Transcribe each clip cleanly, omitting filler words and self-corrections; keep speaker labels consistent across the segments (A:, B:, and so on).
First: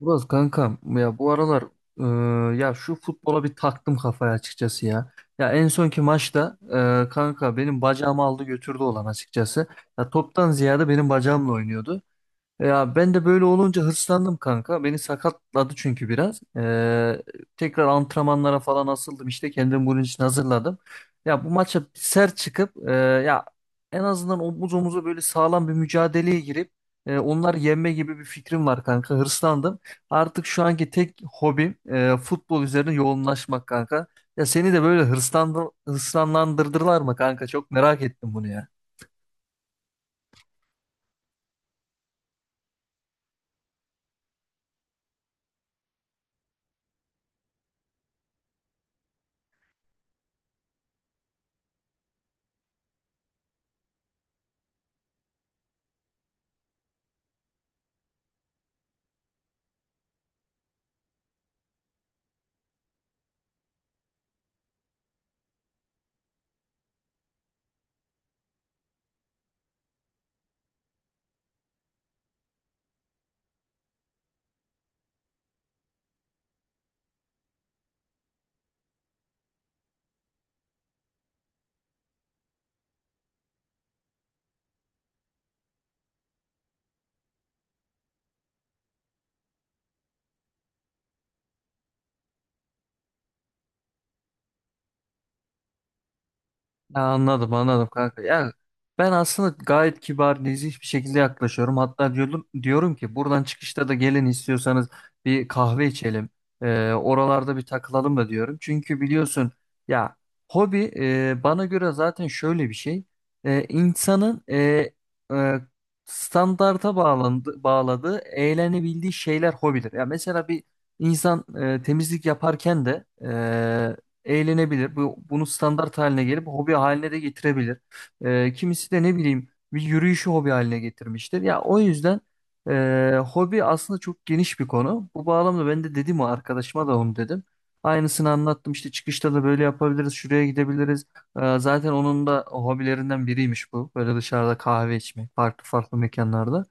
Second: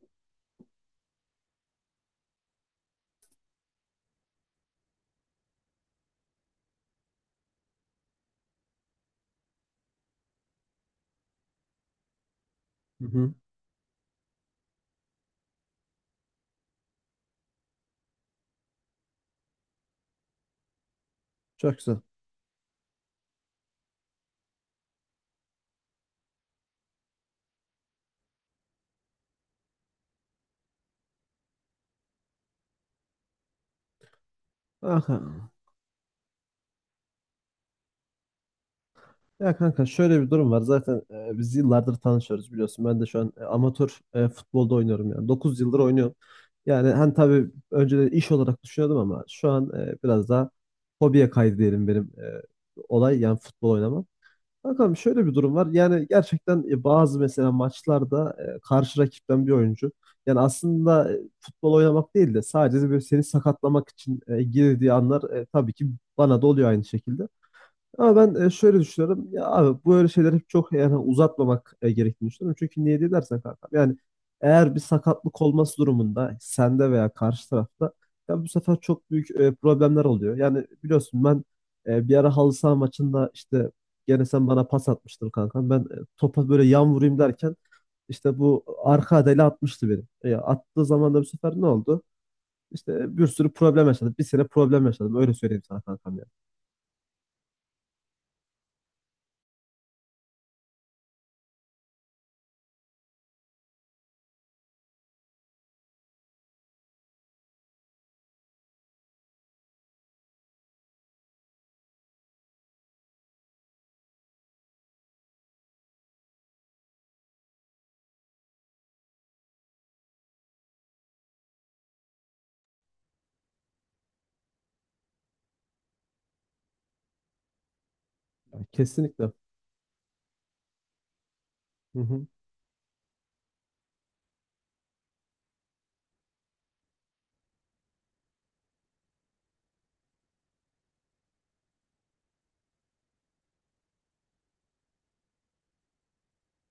A: Burası kankam ya bu aralar ya şu futbola bir taktım kafaya açıkçası ya. Ya en sonki maçta kanka benim bacağımı aldı götürdü olan açıkçası. Ya toptan ziyade benim bacağımla oynuyordu. Ya
B: Hı
A: ben de
B: hı.
A: böyle olunca hırslandım kanka. Beni sakatladı çünkü biraz. Tekrar antrenmanlara falan asıldım. İşte kendimi bunun için hazırladım. Ya bu
B: Çok
A: maça
B: güzel.
A: sert çıkıp ya en azından omuz omuza böyle sağlam bir mücadeleye girip onları yenme gibi bir fikrim var kanka. Hırslandım. Artık şu anki tek hobim futbol üzerine yoğunlaşmak kanka. Ya seni de böyle
B: Aha.
A: hırslanlandırdılar mı kanka? Çok merak ettim bunu ya.
B: Ya kanka şöyle bir durum var. Zaten biz yıllardır tanışıyoruz biliyorsun. Ben de şu an amatör futbolda oynuyorum yani. 9 yıldır oynuyorum. Yani hani tabii önceden iş olarak düşünüyordum ama şu an biraz daha hobiye kaydı diyelim benim olay yani futbol oynamam. Bakalım şöyle bir durum var. Yani gerçekten bazı mesela maçlarda karşı rakipten bir oyuncu yani aslında futbol oynamak değil de sadece böyle seni sakatlamak için girdiği anlar tabii ki bana da oluyor aynı şekilde. Ama ben şöyle düşünüyorum. Ya abi böyle şeyleri hep çok yani uzatmamak gerektiğini düşünüyorum. Çünkü niye diye dersen kanka. Yani eğer bir sakatlık olması durumunda sende veya karşı tarafta ya bu sefer çok büyük problemler oluyor. Yani biliyorsun ben bir ara halı saha maçında işte gene sen bana pas atmıştın kanka. Ben topa böyle yan vurayım derken işte bu arka adayla atmıştı beni. Attığı zaman da bu sefer ne oldu? İşte bir sürü problem yaşadım. Bir sene problem yaşadım. Öyle söyleyeyim sana kankam ya.
A: Ya anladım anladım kanka. Ya ben aslında gayet kibar, nezih bir şekilde yaklaşıyorum. Hatta diyorum ki buradan çıkışta da gelin istiyorsanız bir kahve içelim. Oralarda bir takılalım da diyorum. Çünkü biliyorsun ya hobi bana göre zaten şöyle bir şey. İnsanın e, bağladığı, eğlenebildiği şeyler hobidir. Ya mesela bir insan temizlik yaparken de eğlenebilir. Bunu standart haline gelip hobi haline de getirebilir.
B: Yani
A: Kimisi de ne
B: kesinlikle.
A: bileyim bir yürüyüşü hobi haline getirmiştir. Ya o
B: Hı
A: yüzden
B: hı.
A: hobi aslında çok geniş bir konu. Bu bağlamda ben de dedim, o arkadaşıma da onu dedim. Aynısını anlattım, işte çıkışta da böyle yapabiliriz, şuraya gidebiliriz. Zaten onun da hobilerinden biriymiş bu. Böyle dışarıda kahve içmek, farklı farklı mekanlarda.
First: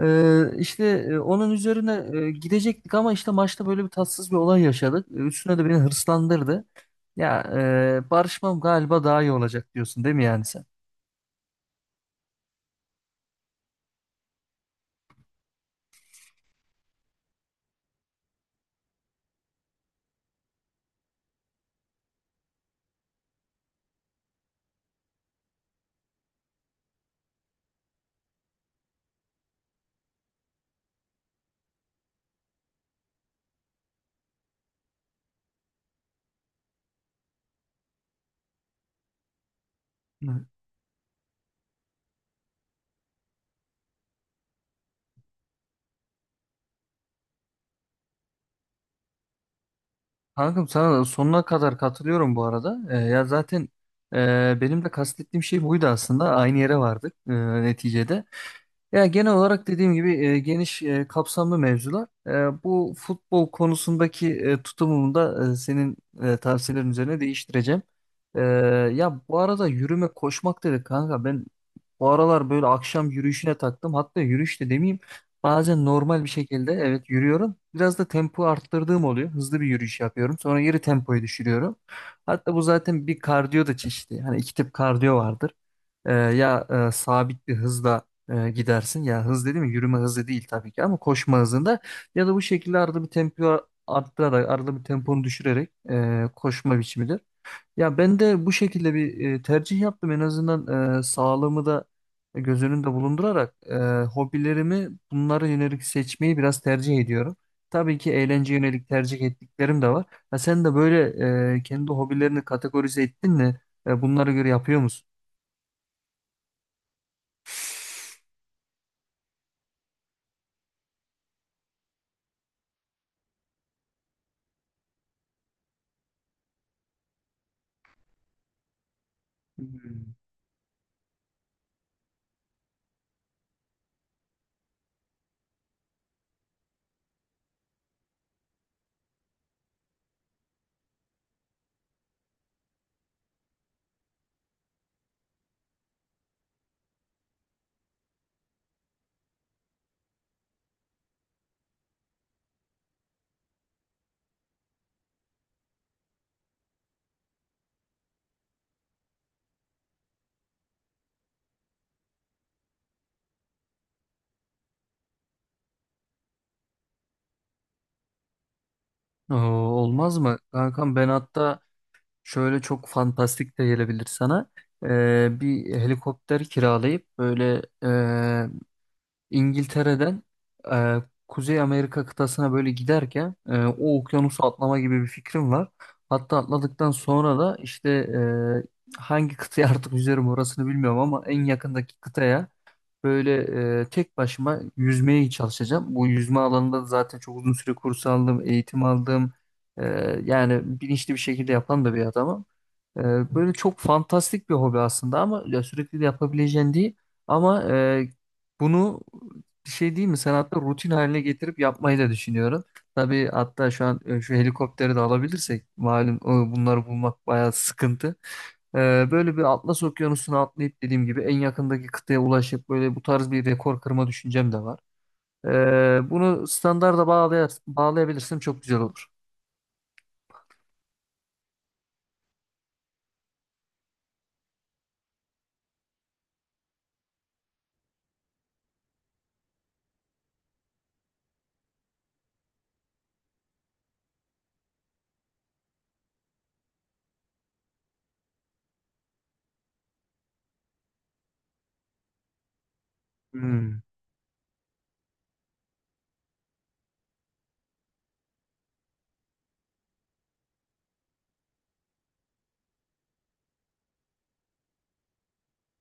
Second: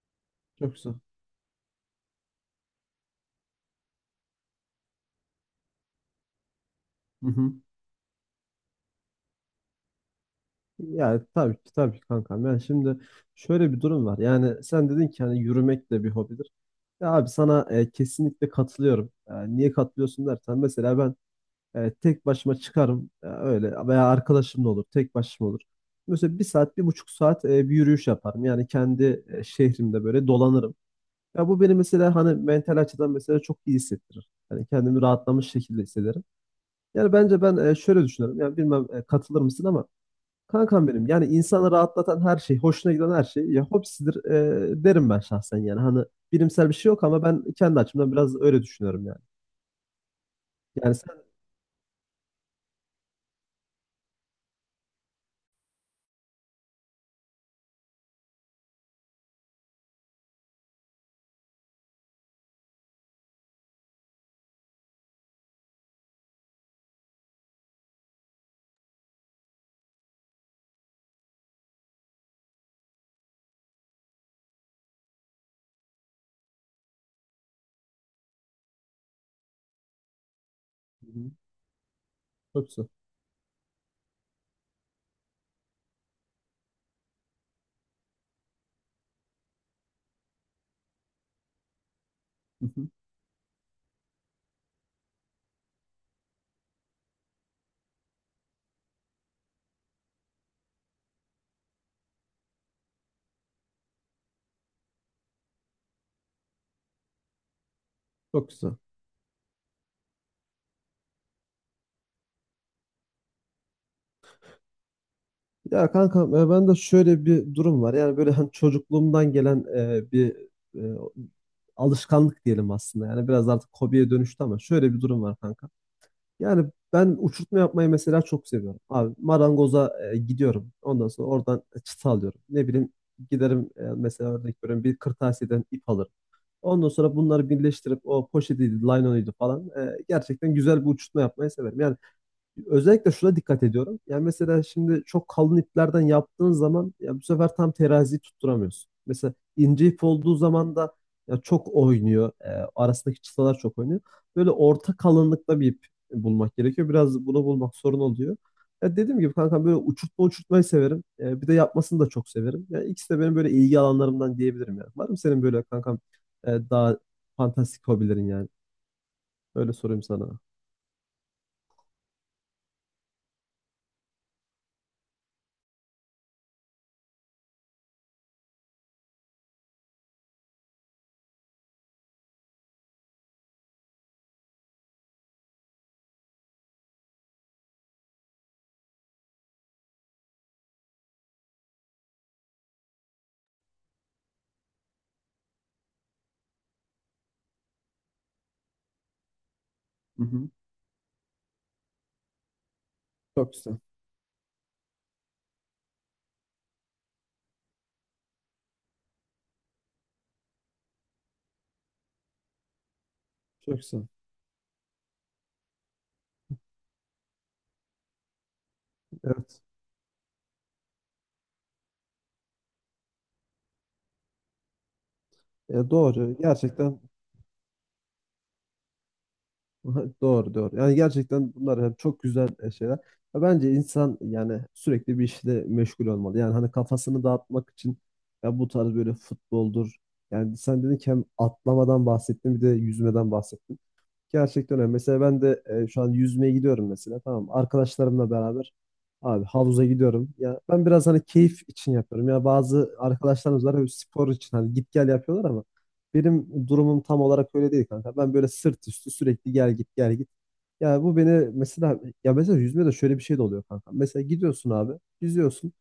A: Ee,
B: Çok
A: işte
B: güzel.
A: Onun üzerine gidecektik ama işte maçta böyle bir tatsız bir olay yaşadık. E, Üstüne de beni hırslandırdı.
B: Hı
A: Ya
B: hı.
A: Barışmam galiba daha iyi olacak diyorsun değil mi yani sen?
B: Yani tabii ki, tabii ki kankam. Yani şimdi şöyle bir durum var. Yani sen dedin ki hani yürümek de bir hobidir. Ya abi sana kesinlikle katılıyorum. Niye katılıyorsun dersen mesela ben tek başıma çıkarım, öyle veya arkadaşımla olur, tek başıma olur. Mesela bir saat, 1,5 saat bir yürüyüş yaparım. Yani kendi şehrimde böyle dolanırım. Ya bu beni mesela hani mental açıdan mesela çok iyi hissettirir. Yani kendimi rahatlamış şekilde hissederim. Yani bence ben şöyle düşünüyorum. Yani bilmem katılır mısın ama
A: Hı.
B: kankam benim, yani insanı rahatlatan her şey, hoşuna giden her şey ya hobisidir, derim ben şahsen yani. Hani bilimsel bir şey yok ama ben kendi açımdan biraz öyle düşünüyorum yani.
A: Kankam
B: Yani
A: sana da
B: sen...
A: sonuna kadar katılıyorum bu arada. Ya zaten benim de kastettiğim şey buydu aslında. Aynı yere vardık neticede. Ya genel olarak dediğim gibi geniş kapsamlı mevzular. Bu futbol konusundaki tutumumu da senin tavsiyelerin üzerine değiştireceğim. E, Ya bu arada yürüme koşmak dedik kanka. Ben bu aralar böyle akşam yürüyüşüne taktım. Hatta yürüyüş de demeyeyim. Bazen normal bir şekilde evet yürüyorum. Biraz da tempo arttırdığım oluyor. Hızlı bir yürüyüş yapıyorum. Sonra geri
B: Hı
A: tempoyu
B: hı.
A: düşürüyorum. Hatta bu
B: Çok güzel.
A: zaten bir kardiyo da çeşidi. Hani iki tip kardiyo vardır. Sabit bir hızla gidersin. Ya hız dedi mi? Yürüme hızı değil tabii ki ama koşma hızında ya da bu
B: Hı
A: şekilde
B: hı.
A: arada bir tempo arttırarak, arada bir temponu düşürerek koşma biçimidir. Ya ben de bu şekilde bir tercih yaptım. En azından sağlığımı da göz önünde bulundurarak hobilerimi bunlara yönelik seçmeyi biraz tercih ediyorum. Tabii ki
B: Çok
A: eğlence
B: güzel.
A: yönelik tercih ettiklerim de var. Ha, sen de böyle kendi hobilerini kategorize ettin mi? Bunlara göre yapıyor musun?
B: Ya kankam, ben de şöyle bir durum var. Yani böyle hani çocukluğumdan gelen bir e, alışkanlık diyelim aslında. Yani biraz artık hobiye dönüştü ama şöyle bir durum var kanka. Yani ben uçurtma yapmayı mesela çok seviyorum. Abi marangoza
A: Hmm.
B: gidiyorum. Ondan sonra oradan çıta alıyorum. Ne bileyim, giderim mesela örnek veriyorum, bir kırtasiyeden ip alırım. Ondan sonra bunları birleştirip o poşetiydi, laylonuydu falan, gerçekten güzel bir uçurtma yapmayı severim. Yani özellikle şuna dikkat ediyorum. Yani mesela şimdi çok kalın iplerden yaptığın zaman ya bu sefer tam teraziyi tutturamıyorsun. Mesela ince ip olduğu zaman da ya çok oynuyor, arasındaki çıtalar çok oynuyor. Böyle orta kalınlıkta bir ip bulmak gerekiyor. Biraz bunu bulmak sorun oluyor. Ya dediğim gibi kankam, böyle uçurtma uçurtmayı severim. E, bir de yapmasını da çok severim. Yani ikisi de benim böyle ilgi alanlarımdan diyebilirim yani. Var mı senin böyle kankam daha fantastik hobilerin yani?
A: Oo,
B: Öyle sorayım
A: olmaz mı?
B: sana.
A: Kankam ben hatta şöyle çok fantastik de gelebilir sana. Bir helikopter kiralayıp böyle İngiltere'den e, Kuzey Amerika kıtasına böyle giderken o okyanusu atlama gibi bir fikrim var. Hatta atladıktan sonra da işte hangi kıtaya artık yüzerim orasını bilmiyorum ama en yakındaki kıtaya böyle tek başıma yüzmeye çalışacağım. Bu yüzme alanında da zaten çok uzun süre kurs aldım, eğitim aldım. E,
B: Hı hı.
A: Yani bilinçli bir şekilde yapan da bir adamım. Ee, Böyle
B: Çok güzel.
A: çok fantastik bir hobi aslında ama ya sürekli de yapabileceğin değil. Ama e, Bunu bir şey değil mi? Sen hatta rutin haline getirip yapmayı da düşünüyorum. Tabii hatta
B: Çok
A: şu an
B: güzel.
A: şu helikopteri de alabilirsek malum bunları bulmak bayağı sıkıntı. Böyle bir
B: Evet.
A: Atlas Okyanusu'na atlayıp dediğim gibi en yakındaki kıtaya ulaşıp böyle bu tarz bir rekor kırma düşüncem de var.
B: Ya doğru.
A: Bunu
B: Gerçekten
A: standarda bağlay bağlayabilirsem çok güzel olur.
B: doğru, doğru. Yani gerçekten bunlar hep çok güzel şeyler. Ya bence insan yani sürekli bir işle meşgul olmalı. Yani hani kafasını dağıtmak için ya bu tarz böyle futboldur. Yani sen dedin ki hem atlamadan bahsettin, bir de yüzmeden bahsettin. Gerçekten öyle. Mesela ben de şu an yüzmeye gidiyorum mesela. Tamam. Arkadaşlarımla beraber abi havuza gidiyorum. Ya ben biraz hani keyif için yapıyorum. Ya bazı arkadaşlarımız var,
A: Hmm.
B: hep spor için hani git gel yapıyorlar ama benim durumum tam olarak öyle değil kanka. Ben böyle sırt üstü sürekli gel git, gel git. Ya bu beni mesela, ya mesela yüzmede şöyle bir şey de oluyor kanka. Mesela gidiyorsun abi, yüzüyorsun.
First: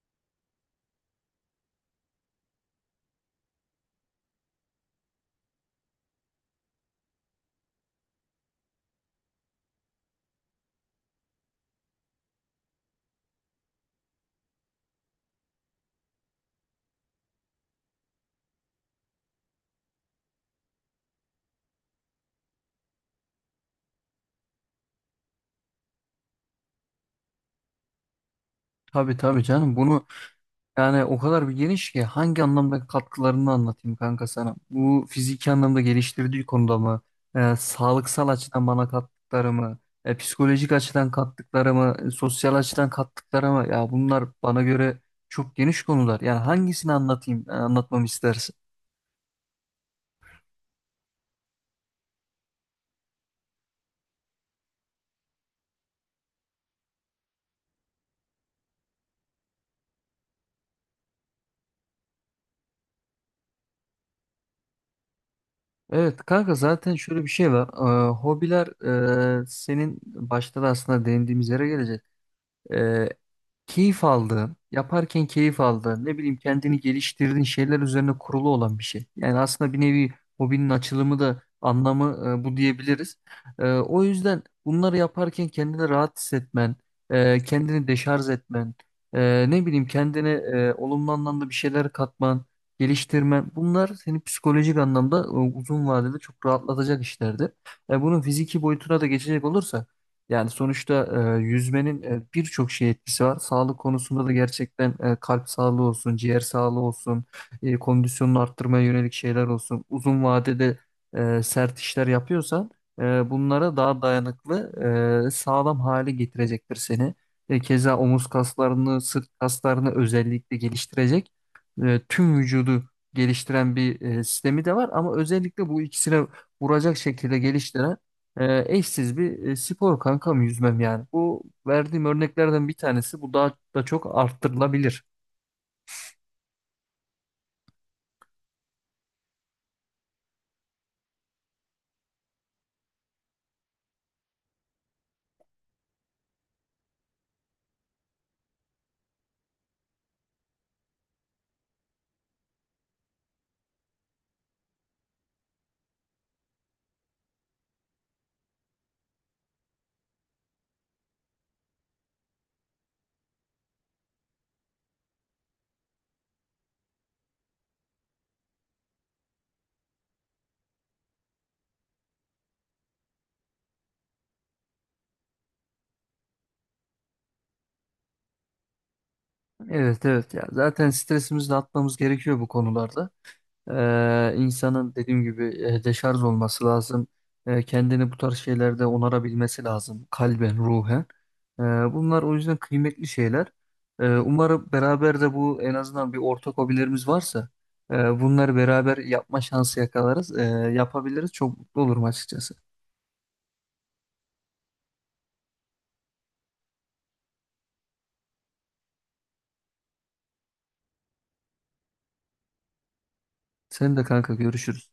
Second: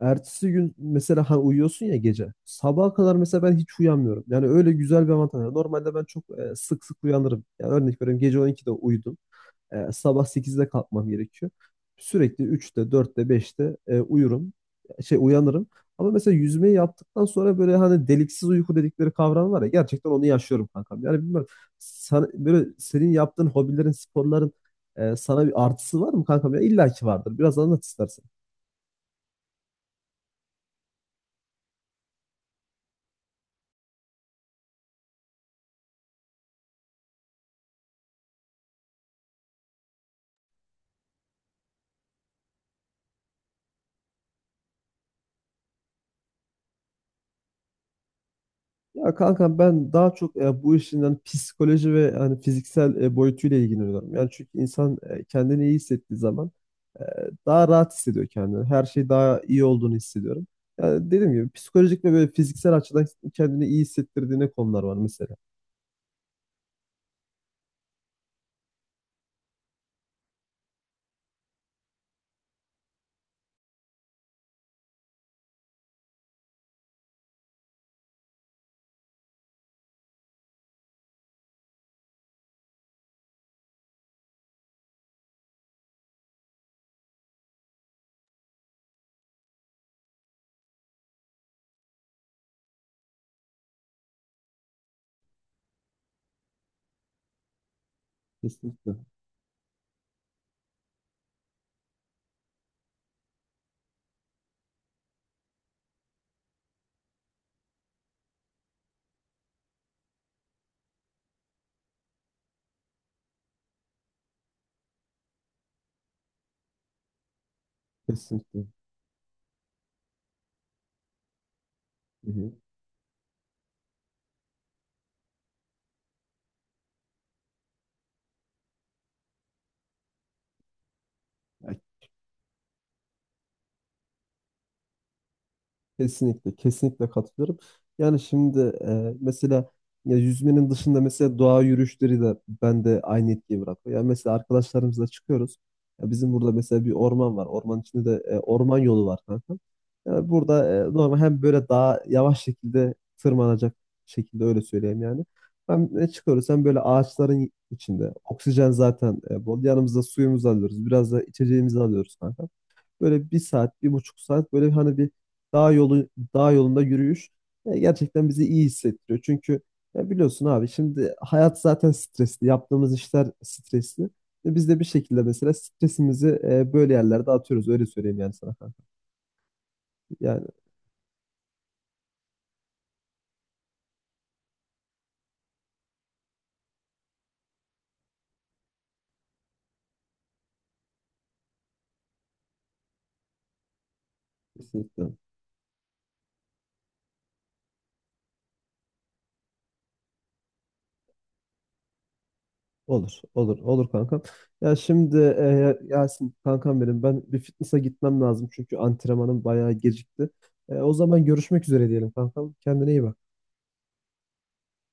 B: Ertesi gün mesela hani uyuyorsun ya gece. Sabaha kadar mesela ben hiç uyanmıyorum. Yani öyle güzel bir avantaj var. Normalde ben çok sık sık uyanırım. Yani örnek veriyorum, gece 12'de uyudum. Sabah 8'de kalkmam gerekiyor. Sürekli 3'te, 4'te, 5'te uyurum. Şey, uyanırım. Ama mesela yüzmeyi yaptıktan sonra böyle hani deliksiz uyku dedikleri kavram var ya, gerçekten onu yaşıyorum kankam. Yani bilmiyorum sana, böyle senin yaptığın hobilerin, sporların sana bir artısı var mı kankam? Ya illa ki vardır. Biraz anlat istersen.
A: Tabii tabii canım bunu yani o kadar bir geniş ki hangi anlamda katkılarını anlatayım kanka sana. Bu fiziki anlamda geliştirdiği konuda mı? Sağlıksal açıdan bana kattıkları, psikolojik açıdan kattıkları, sosyal açıdan kattıkları. Ya bunlar bana göre çok geniş konular. Yani hangisini anlatayım, anlatmamı istersin?
B: Ya kanka ben daha çok bu işinden psikoloji ve hani fiziksel boyutuyla ilgileniyorum. Yani çünkü insan kendini iyi hissettiği zaman e, daha rahat hissediyor kendini. Her şey daha iyi olduğunu hissediyorum. Yani dediğim gibi psikolojik ve böyle fiziksel açıdan kendini iyi hissettirdiğine konular var mesela.
A: Evet kanka, zaten şöyle bir şey var. Hobiler senin başta da aslında değindiğimiz yere gelecek. e, Keyif aldığın, yaparken keyif aldığın, ne bileyim kendini geliştirdiğin şeyler üzerine kurulu olan bir şey. Yani aslında bir nevi hobinin açılımı da anlamı bu diyebiliriz. O yüzden bunları yaparken kendini rahat hissetmen, kendini deşarj etmen, ne bileyim kendine olumlu anlamda bir şeyler katman, geliştirmen, bunlar seni psikolojik anlamda uzun vadede çok rahatlatacak işlerdir. Bunun fiziki
B: Kesinlikle.
A: boyutuna da geçecek olursak yani sonuçta yüzmenin birçok şey etkisi var. Sağlık konusunda da gerçekten kalp sağlığı olsun, ciğer sağlığı olsun, kondisyonunu arttırmaya yönelik şeyler olsun. Uzun vadede sert işler yapıyorsan bunlara daha dayanıklı, sağlam hale getirecektir seni. Keza omuz
B: Kesinlikle.
A: kaslarını, sırt kaslarını özellikle geliştirecek.
B: Hı
A: Tüm
B: hı.
A: vücudu geliştiren bir sistemi de var ama özellikle bu ikisine vuracak şekilde geliştiren eşsiz bir spor kankam yüzmem yani. Bu
B: Ya
A: verdiğim örneklerden bir tanesi. Bu daha da çok arttırılabilir.
B: kesinlikle, kesinlikle katılıyorum. Yani şimdi mesela, ya yüzmenin dışında mesela doğa yürüyüşleri de bende aynı etkiyi bırakıyor. Yani mesela arkadaşlarımızla çıkıyoruz. Ya bizim burada mesela bir orman var. Orman içinde de orman yolu var kanka. Yani burada normal hem böyle daha yavaş şekilde tırmanacak şekilde öyle söyleyeyim yani. Hem çıkıyoruz hem böyle ağaçların içinde. Oksijen zaten bol. Yanımızda suyumuzu alıyoruz. Biraz da içeceğimizi alıyoruz kanka. Böyle bir saat, 1,5 saat, böyle hani bir dağ yolu, dağ yolunda yürüyüş gerçekten bizi iyi hissettiriyor. Çünkü ya biliyorsun abi, şimdi hayat zaten stresli. Yaptığımız işler stresli. Ve biz de bir şekilde mesela stresimizi böyle yerlerde atıyoruz. Öyle söyleyeyim yani sana kanka.
A: Evet evet, ya
B: Yani
A: zaten stresimizi de atmamız gerekiyor bu konularda. İnsanın dediğim gibi deşarj olması lazım. Kendini bu tarz şeylerde onarabilmesi lazım, kalben, ruhen. E, Bunlar o yüzden kıymetli şeyler. Umarım
B: kesinlikle.
A: beraber de bu, en azından bir ortak hobilerimiz varsa e, bunları beraber yapma şansı yakalarız, yapabiliriz. Çok mutlu olurum açıkçası.
B: Olur, olur, olur kankam. Ya şimdi Yasin kankam benim, ben bir fitness'a gitmem lazım çünkü antrenmanım bayağı gecikti. O zaman görüşmek üzere diyelim kankam. Kendine iyi bak.
A: Sen de kanka, görüşürüz.